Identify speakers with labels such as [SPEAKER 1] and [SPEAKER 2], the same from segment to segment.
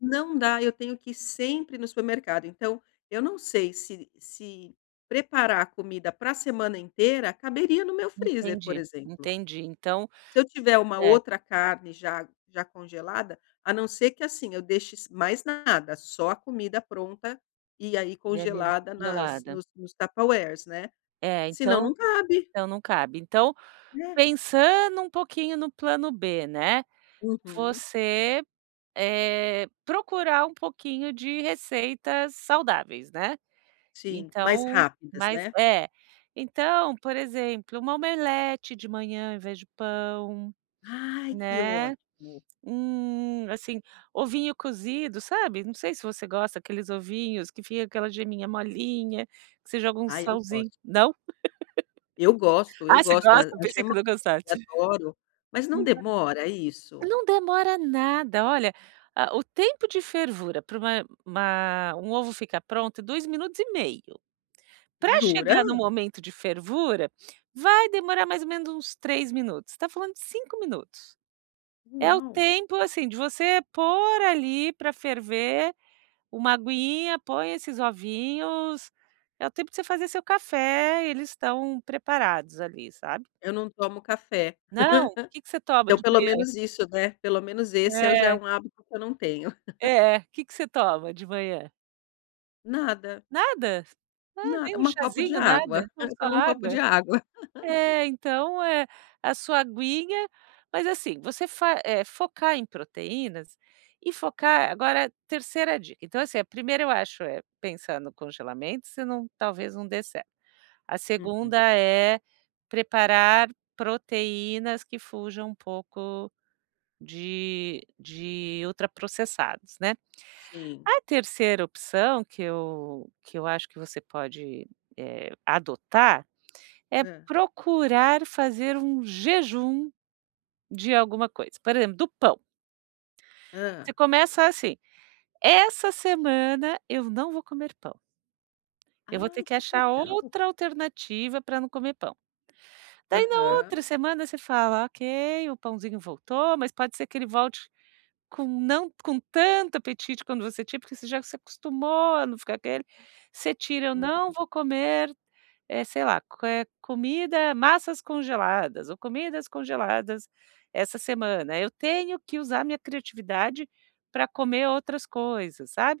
[SPEAKER 1] Não dá, eu tenho que ir sempre no supermercado, então, eu não sei se se preparar a comida para semana inteira caberia no meu freezer, por
[SPEAKER 2] Entendi,
[SPEAKER 1] exemplo.
[SPEAKER 2] entendi. Então
[SPEAKER 1] Se eu tiver uma
[SPEAKER 2] é.
[SPEAKER 1] outra carne já já congelada, a não ser que, assim, eu deixe s mais nada, só a comida pronta, e aí
[SPEAKER 2] E ai
[SPEAKER 1] congelada nas
[SPEAKER 2] congelada.
[SPEAKER 1] nos nos Tupperwares, né,
[SPEAKER 2] É,
[SPEAKER 1] senão,
[SPEAKER 2] então
[SPEAKER 1] não cabe.
[SPEAKER 2] não, não cabe. Então,
[SPEAKER 1] É.
[SPEAKER 2] pensando um pouquinho no plano B, né,
[SPEAKER 1] Uhum.
[SPEAKER 2] você, eh, procurar um pouquinho de receitas saudáveis, né,
[SPEAKER 1] Sim, mais
[SPEAKER 2] então,
[SPEAKER 1] rápidas,
[SPEAKER 2] mas
[SPEAKER 1] né.
[SPEAKER 2] é. Então, por exemplo, uma omelete de manhã ao invés de pão,
[SPEAKER 1] Ai que
[SPEAKER 2] né,
[SPEAKER 1] ótimo.
[SPEAKER 2] hum, assim, ovinho cozido, sabe? Não sei se você gosta aqueles ovinhos que fica aquela geminha molinha, que você joga um
[SPEAKER 1] Ai, eu gosto.
[SPEAKER 2] salzin não?
[SPEAKER 1] Eu gosto, eu
[SPEAKER 2] Ah, você
[SPEAKER 1] gosto da
[SPEAKER 2] gosta?
[SPEAKER 1] acho
[SPEAKER 2] Pensei
[SPEAKER 1] é
[SPEAKER 2] que
[SPEAKER 1] um
[SPEAKER 2] não gostasse.
[SPEAKER 1] adoro, mas não
[SPEAKER 2] [unintelligible]
[SPEAKER 1] demora isso?
[SPEAKER 2] Não demora nada, olha, a o tempo de fervura pra uma uma um ovo ficar pronto é 2 minutos e meio. Pra
[SPEAKER 1] Jura?
[SPEAKER 2] chegar no momento de fervura, vai demorar mais ou menos uns 3 minutos, está falando de 5 minutos. É o
[SPEAKER 1] Uau.
[SPEAKER 2] tempo, assim, de você pôr ali pra ferver uma aguinha, põe esses ovinhos, é o tempo de você fazer seu café, eles estão preparados ali, sabe.
[SPEAKER 1] Eu não tomo café.
[SPEAKER 2] Não? Que que você toma
[SPEAKER 1] Então
[SPEAKER 2] de
[SPEAKER 1] pelo
[SPEAKER 2] manhã?
[SPEAKER 1] menos isso, né, pelo menos esse eu já é
[SPEAKER 2] É.
[SPEAKER 1] um hábito que eu não tenho.
[SPEAKER 2] É. Que que você toma de manhã?
[SPEAKER 1] Nada.
[SPEAKER 2] Nada? Ah,
[SPEAKER 1] Nad
[SPEAKER 2] nem um
[SPEAKER 1] uma copo de
[SPEAKER 2] cházinho, nada?
[SPEAKER 1] água.
[SPEAKER 2] então,
[SPEAKER 1] Eu
[SPEAKER 2] só
[SPEAKER 1] tomo um copo
[SPEAKER 2] água.
[SPEAKER 1] de água.
[SPEAKER 2] É, então, é. A sua aguinha mas, assim, você fa eh, focar em proteínas, e focar agora 3ª dica, então, assim, a 1ª, eu acho, é pensar no congelamento se não talvez não dê certo. A
[SPEAKER 1] Uhum.
[SPEAKER 2] 2ª é preparar proteínas que fujam um pouco de de ultraprocessados, né.
[SPEAKER 1] Sim.
[SPEAKER 2] A 3ª opção que eu que eu acho que você pode, eh, adotar, é
[SPEAKER 1] Hã.
[SPEAKER 2] procurar fazer um jejum de alguma coisa, por exemplo, do pão você
[SPEAKER 1] Hã.
[SPEAKER 2] começa assim, essa semana eu não vou comer pão, eu vou ter
[SPEAKER 1] Ai
[SPEAKER 2] que
[SPEAKER 1] que
[SPEAKER 2] achar
[SPEAKER 1] legal.
[SPEAKER 2] outra alternativa pra não comer pão. Daí na outra
[SPEAKER 1] Aham.
[SPEAKER 2] semana você fala: "Ok, o pãozinho voltou", mas pode ser que ele volte com não com tanto apetite quanto você tinha, porque você já se acostumou a não ficar aquele, você tira ou "não
[SPEAKER 1] Uhum.
[SPEAKER 2] vou comer, eh, sei lá, eh, co comida, massas congeladas ou comidas congeladas essa semana, eu tenho que usar minha criatividade para comer outras coisas.", sabe.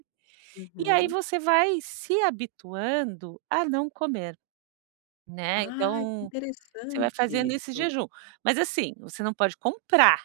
[SPEAKER 2] E aí
[SPEAKER 1] Uhum.
[SPEAKER 2] você vai se habituando a não comer, né,
[SPEAKER 1] Ah, que
[SPEAKER 2] então, você vai
[SPEAKER 1] interessante
[SPEAKER 2] fazendo esse
[SPEAKER 1] isso.
[SPEAKER 2] jejum. Mas, assim, você não pode comprar.